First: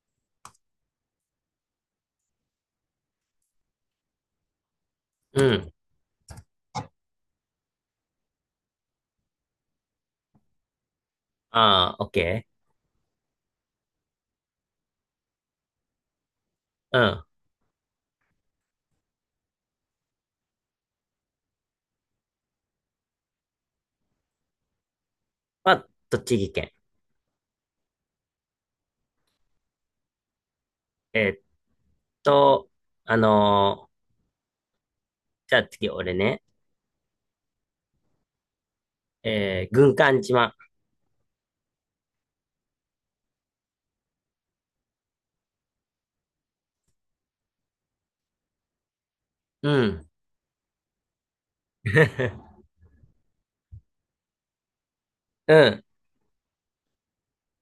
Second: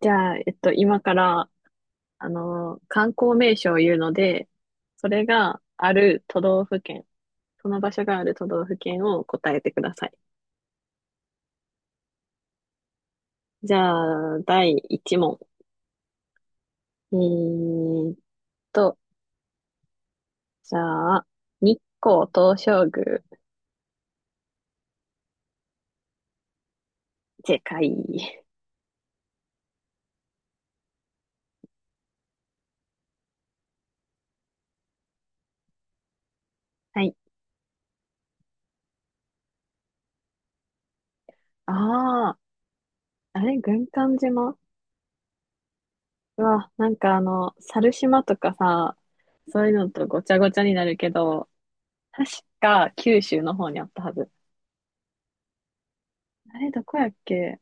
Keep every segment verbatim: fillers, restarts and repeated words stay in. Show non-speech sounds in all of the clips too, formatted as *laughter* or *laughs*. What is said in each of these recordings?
じゃあ、えっと、今から、あのー観光名所を言うので、それうがん。ある都道府県、その場所がある都道府県を答えてください。ああ、オッケじゃあ、だいいちもん問。ー。OK、 うえん。ーっと、じゃあ、日光東照宮。は、栃木県。正解。えーっと、あのーじゃあ次俺ね。はい。えー、軍艦島。ああ、あれ、軍艦島。うわ、なんかあの、猿島とかさ、そうういうのとん。ごちゃごちゃになるけど、確 *laughs* か九州の方にあったはず。うん。あれ、どこやっけ。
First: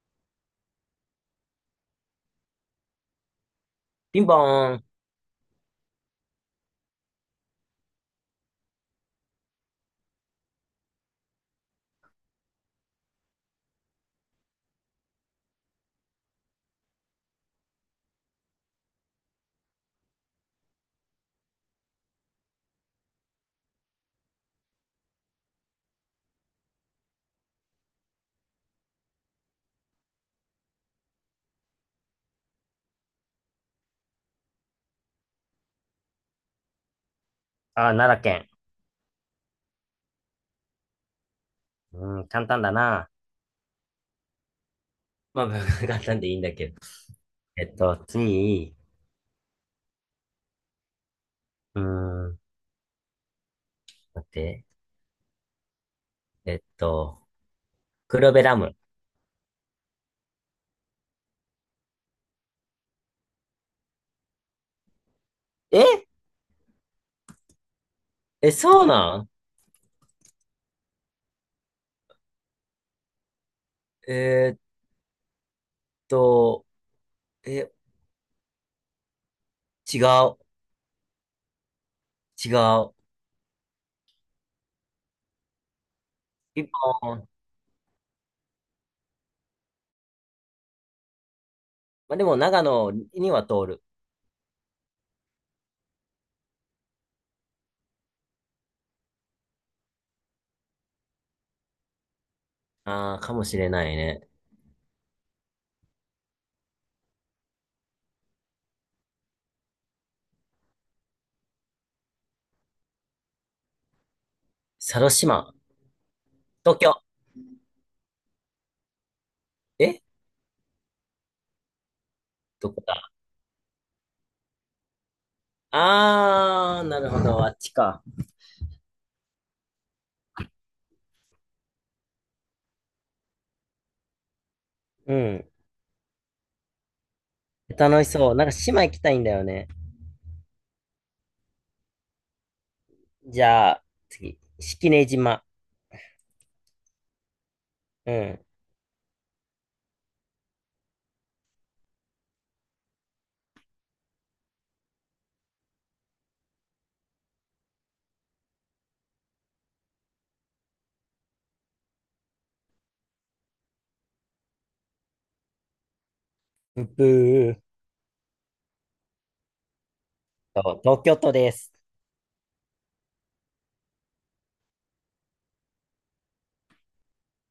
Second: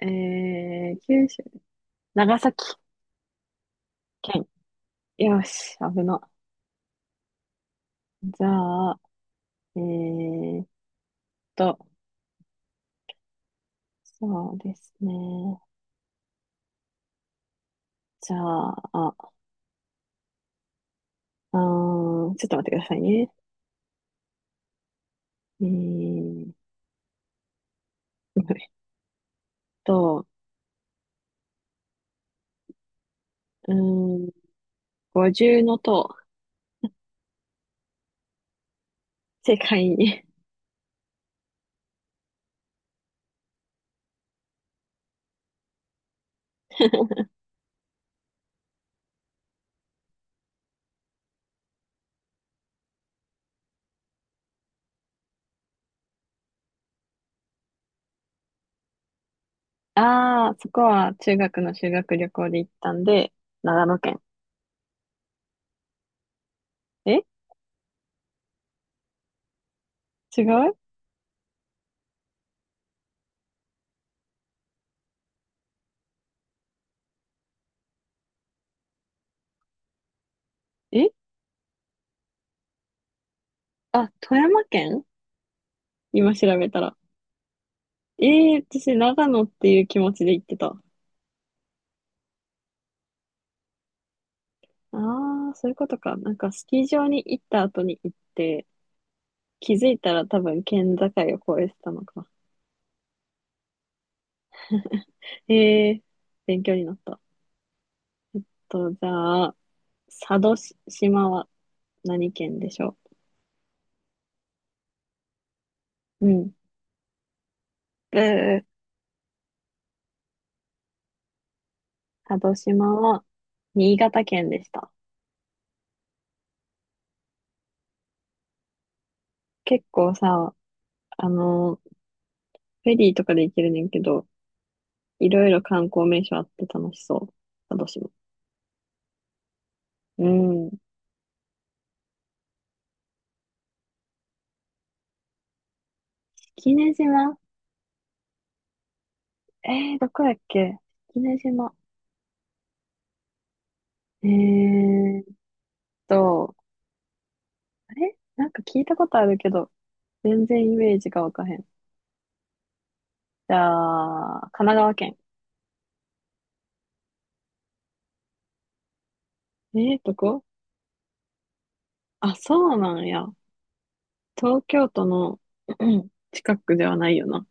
えー、九州、長崎ピンポ県。ーン。よし、危な。じゃあ、えーっと、そうですね。じゃあ、あ、あーちょっと待ってくださいね。えー、えっと、うーん、五重の塔。ああ、奈良県。世界に。うん、簡単だな。まあ、*laughs* 簡単でいいんだけど。えっと、次、うーん、待って。えっと、黒部ダム。*laughs* ああ、そこは中学の修学旅行で行ったんで、長野県。ええ、え、そうなん？違う。えーっと、え、違う。え。違う。あ、富山県、今調ピンべたら。ポーン。えー、私長野っていう気持ちで行ってた。まあ、でも長野には通る。ああ、そういうことか。なんかスキー場に行った後に行って、気づいたら多分県境を越えてたのか。ああ、かもしれないね。ええ、勉強になった。と、じゃあ、佐渡し島は何県でしょ佐渡島、う。うん。東京。えー、え、佐渡どこ島だ？は新潟県でした。ああー、なるほど。あっちか。結構さ、あの、フェリーとかで行けるねんけど、ういん。ろいろ観光名所あって楽しそう。佐渡楽島。しそう。なんか島行きたいんだよね。うん。じゃあ、次。式根島。式根島。うん。えー、どこやっけ。式根島。えーと、あれなんか聞いたことあるけど、全然イメージがわかへん。じゃあ、神奈川県。ブー。ええこそう、東京都です。あ、そうなんや。東京都のうん近くではないよな。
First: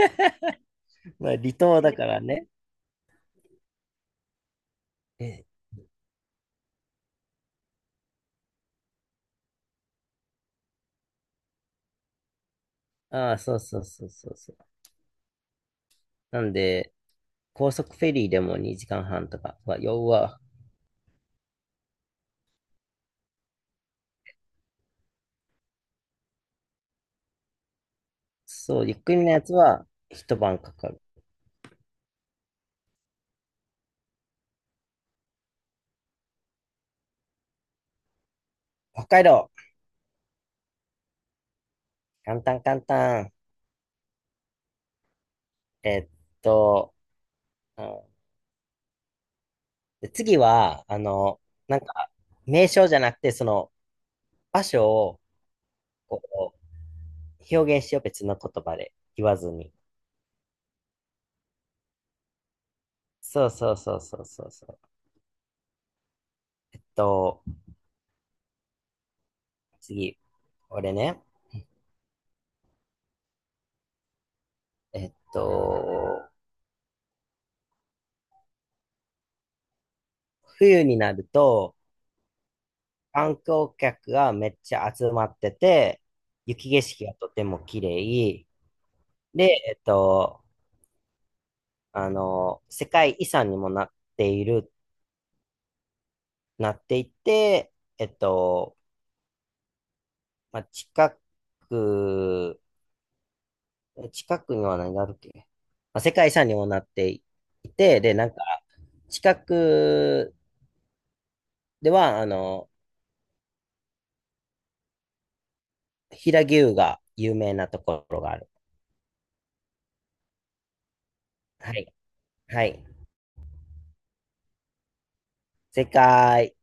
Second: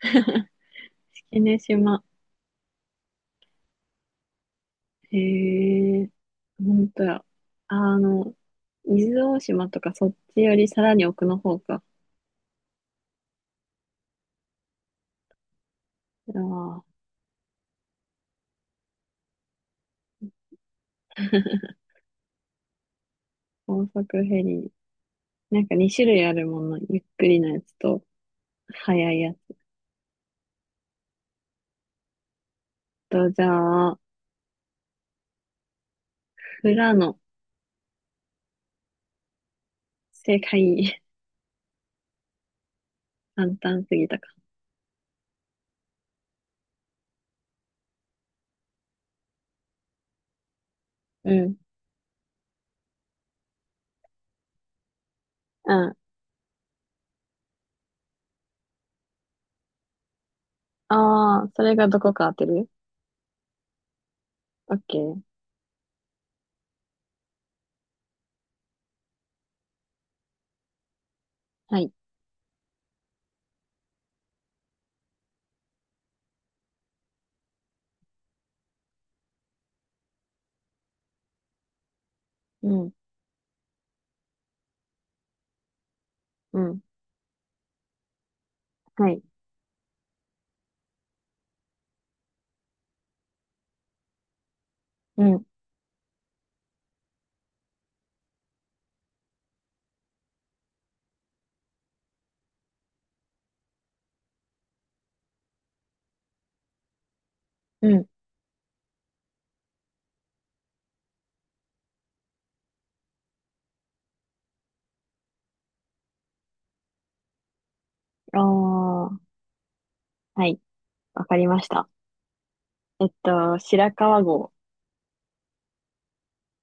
*laughs* 式まあ、根離島だ島。からね。へえ、え、ほんとや。あの、伊豆大島とかそっちよりさらに奥の方か。ああ、そうそうそうそうそう。あなんあ、で、高速フェリーでもにじかんはんとか。うわ、ようわ。*laughs* 高速フェリー。なんかにしゅるい種類あるもの。ゆっくりなやつと、そう、ゆっ速くりいのやつやつは一晩かかる。と、じゃあ、富良野。北海道、正解。簡単簡単。簡単すぎたか。えっと、うんで次は、あうの、ん。なんか、名称じゃなくて、その、場所を、うん。こう、表現しよう、別の言葉で言わずに。ああ、それがどこか当てる。そうそうそうそうそうそオッう。ケー。えっと、次、俺ね、はい。えっと、冬になると、うん。観光客がめっちゃ集まってて、う雪ん。景色がとても綺麗はい。で、えっと、あの、世界遺産にもなっているうん。なっていって、えっと、まあ、近く、近くには何があるっけ、まあ、世界遺産にもなっていうて、ん。で、なんか、近くでは、あの、平牛が有名なところがあある。あ、はい。わかりましはた。い。はい。えっと、白川郷。世界。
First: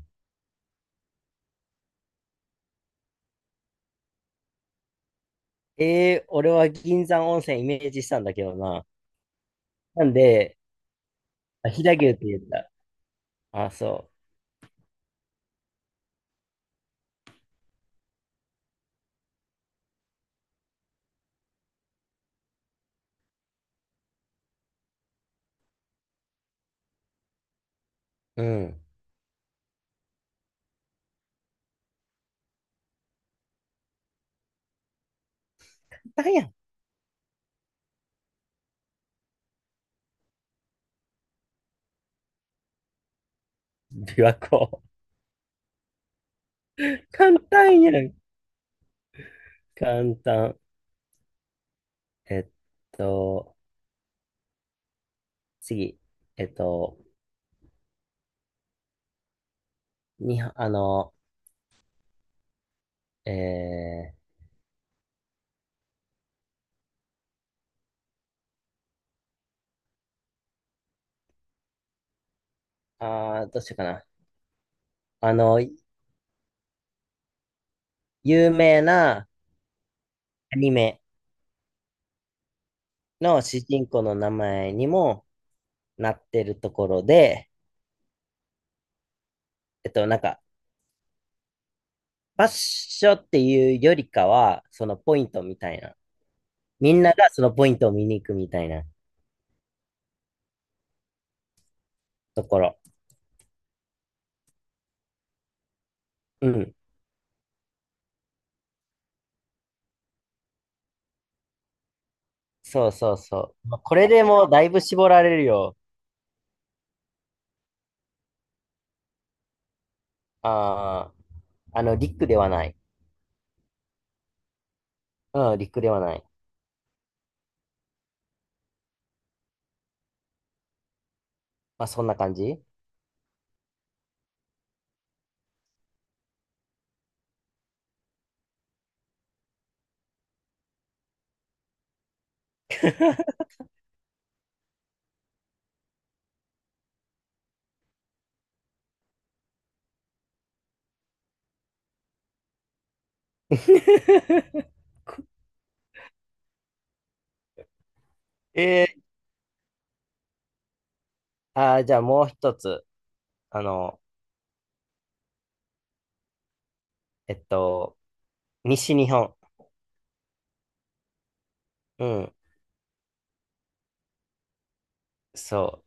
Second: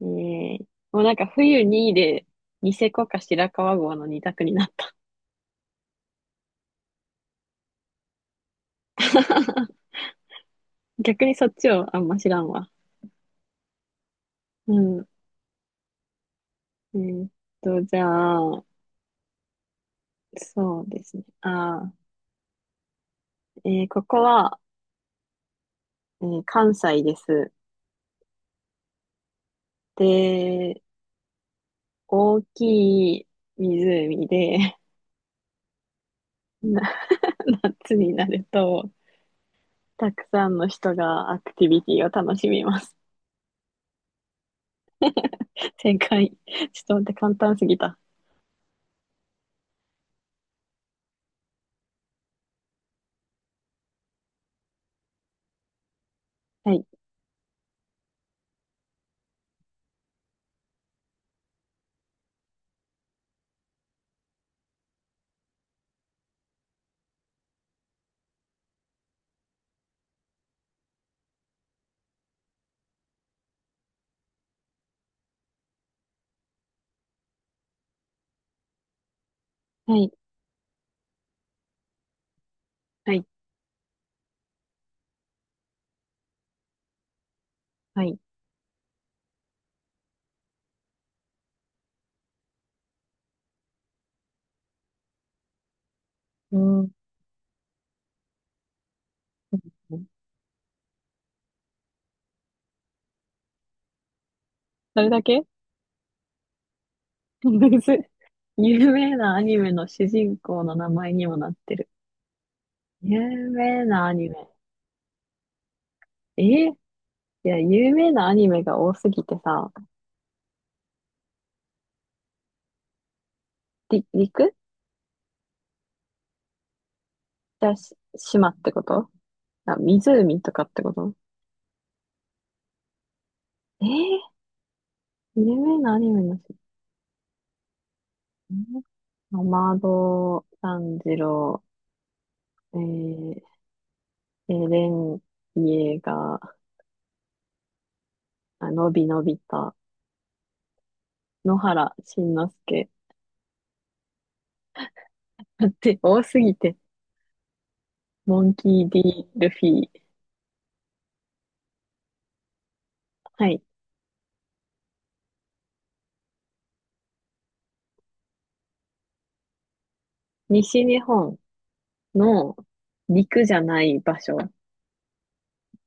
えー、もうなんか冬にで、ニセコか白川郷のにたく択になった。えー、俺は銀山温泉イメージしたんだけどな。*laughs* なんで、逆にそっあ、ち飛を騨あん牛っまて知ら言っんわ。た。あ、そうん。えーっと、じゃあ、そうですね。あー、えーここは、えー関西です。う。うん。で、大きい湖で、簡単やん。*laughs* な夏になると、たくさんの人がアクティビティを楽しみます。琵琶湖。*laughs* 正解。ちょっと待っ *laughs* て、簡簡単すぎ単やた。ん。簡単。えっと、次。えっはい、と、に、あの、えー、あー、どうしようかな。あの、有名なはい、アニメはい、の主人公の名前にもなってるところで、はい。えっと、なんか、場所ッショっていうよりかは、そのポイントみたいな。うーん。みんながそのポイントを見に行くみたいなところ。それだけうん。むずい。*laughs* 有名なアニメの主人公の名前にもなってる。そうそう有そう。まあ名こなれアでニもメ。うだいぶ絞られるよ。えいや、有名なアニメが多すぎてさ、ああ、あの、リックではない。り、陸うん、リックではない。じゃあ、し、島ってこと？あ、湖とかってこと？まあ、そんな感じ。 えー有名なアニメの主題歌アマド炭治郎、えー、エレン・イエーガー、あのびのびた、野原しんのすけ。*laughs* だって多すぎて、モンキー・ え D・ ルフィ。ー、あー、じゃあもう一つ。はあい。の、えっと、西日本。西日本うん、の陸じゃない場所。そ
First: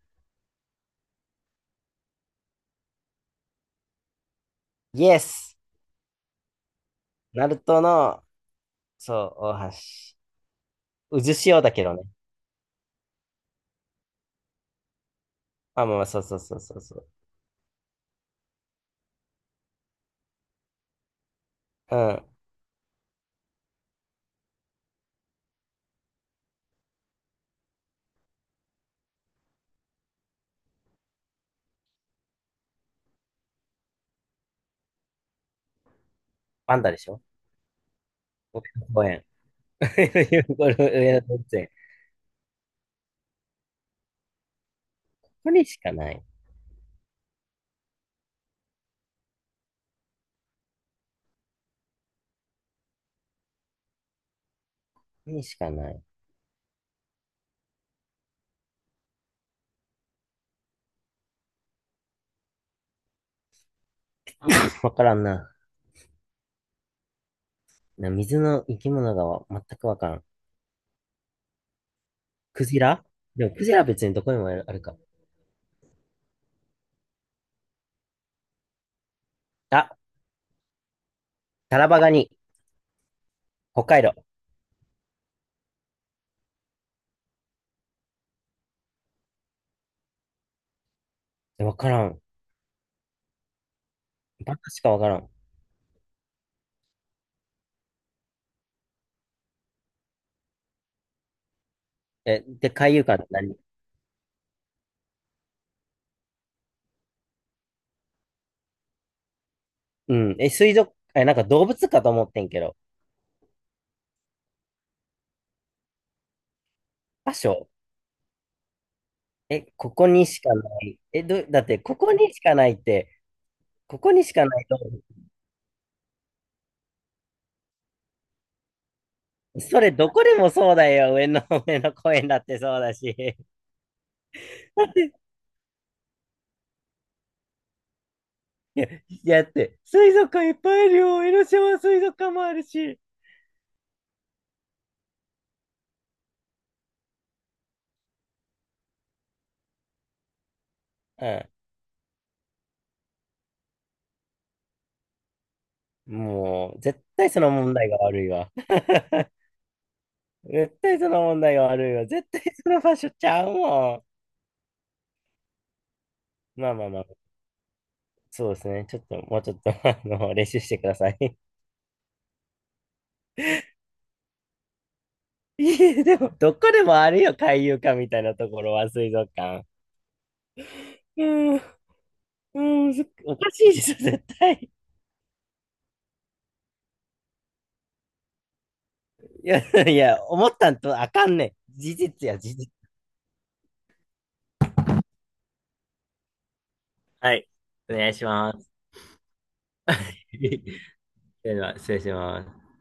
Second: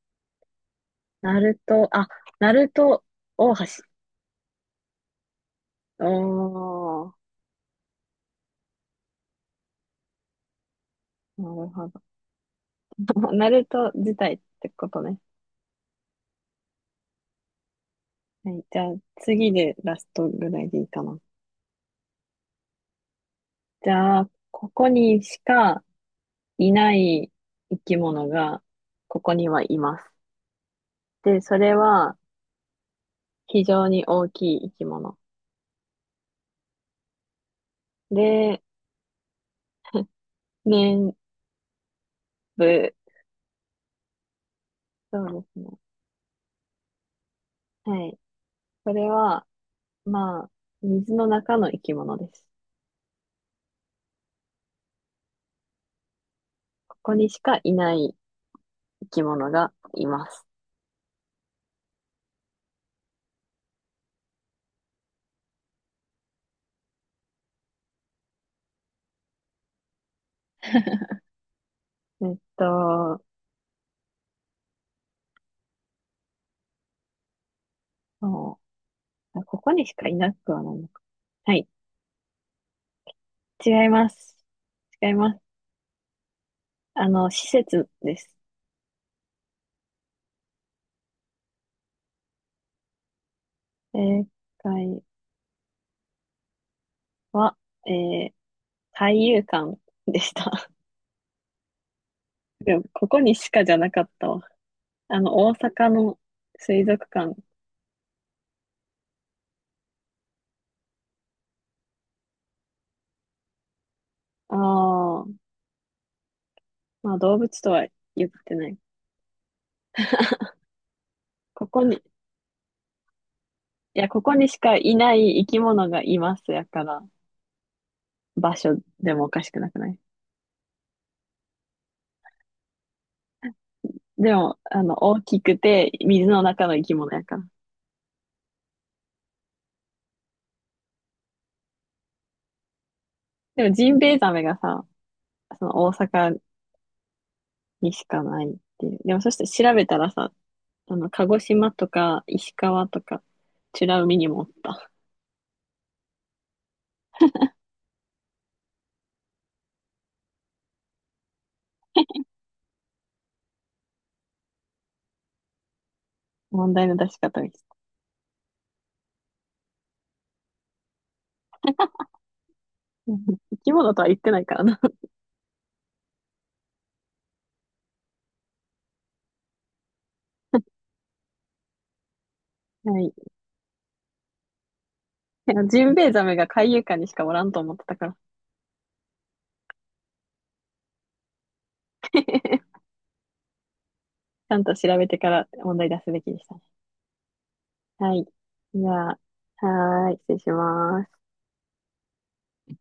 ナルト、あ、ナルト大橋。う。イエス。おー、ナルトの、そう、大橋。渦な潮るだけほどど。ね。*laughs* ナルト自体ってことね。あ、まあまあ、そうそうそうそうそう。はい。じゃあ次でラストぐらいでいいかな。うん。じゃあ、ここにしかいない生き物がここにはいます。で、それは非常に大きい生き物。パンダでしょ？で、上野公園。*laughs* これ上年野動物園。部、そうでこすれね。しかない。こはい。それは、まあ、水の中の生き物です。れしかない。ここにしかいない生き物がいます。わからんな。な、水の生き物がわ全くわからん。えっクジラ、と、でもクジラは別にどこにもあるか。そう、あ、ここにあ、しかいなくはないのか。はい。タラバガニ。北違い海ま道。す。違います。あの、施設です。わからん。正バカしかわ解からん。は、えー海遊館でした。え、*laughs* で、でも、海遊ここ館ってにし何？かじゃなかったわ。あの、大阪の水族館。うん。え、水族、え、なんか動物かと思ってんけど。ああ、まあ場動物所？とは言ってない。え、ここにしかない。え、ど、だこって、こに、こいこにしかないって、こや、ここにしこかにしないか動い物。ない生き物がいますやから、場所でもおかしくなくそなれ、い？どこでもそうだよ。上の、*laughs* 上の公園だってそうだし。でも、*laughs* あだっの、て、大きくて水の中の生き物やから。いや、いやだって、水族館いっぱいいるよ。江ノ島水族館もあるし。でも、ジンベエザメがさ、その大阪にしかないっていう。でも、そして調べたらさ、あの、鹿児う島とか石川とか、美ら海にもおった。ん。もう、絶対その問題が悪いわ。*laughs* 絶対その問題が悪いわ。絶対その場所ちゃうもん。ま問あま題あのまあ。出し方に。そうですね。ちょっと、もうちょっと、*laughs* あの、練習してください。*laughs* *laughs* うん、生き物とは言ってないからな。いえ、でも、どこでもあるよ、海遊館みたいなところは、水族館。*laughs* うん、*laughs* うん、はすい。いおかしいでしょ、絶対。やジンベエザメが海遊館にしかおらんと思ってたから。*laughs* いや、いや、思ったんとあかんねん。事実や、事実。*laughs* ちゃんと調べてから問題出すべきでしたね。はい。お願はいい。します。じゃあ、はーい。失礼 *laughs* します。では、失礼します。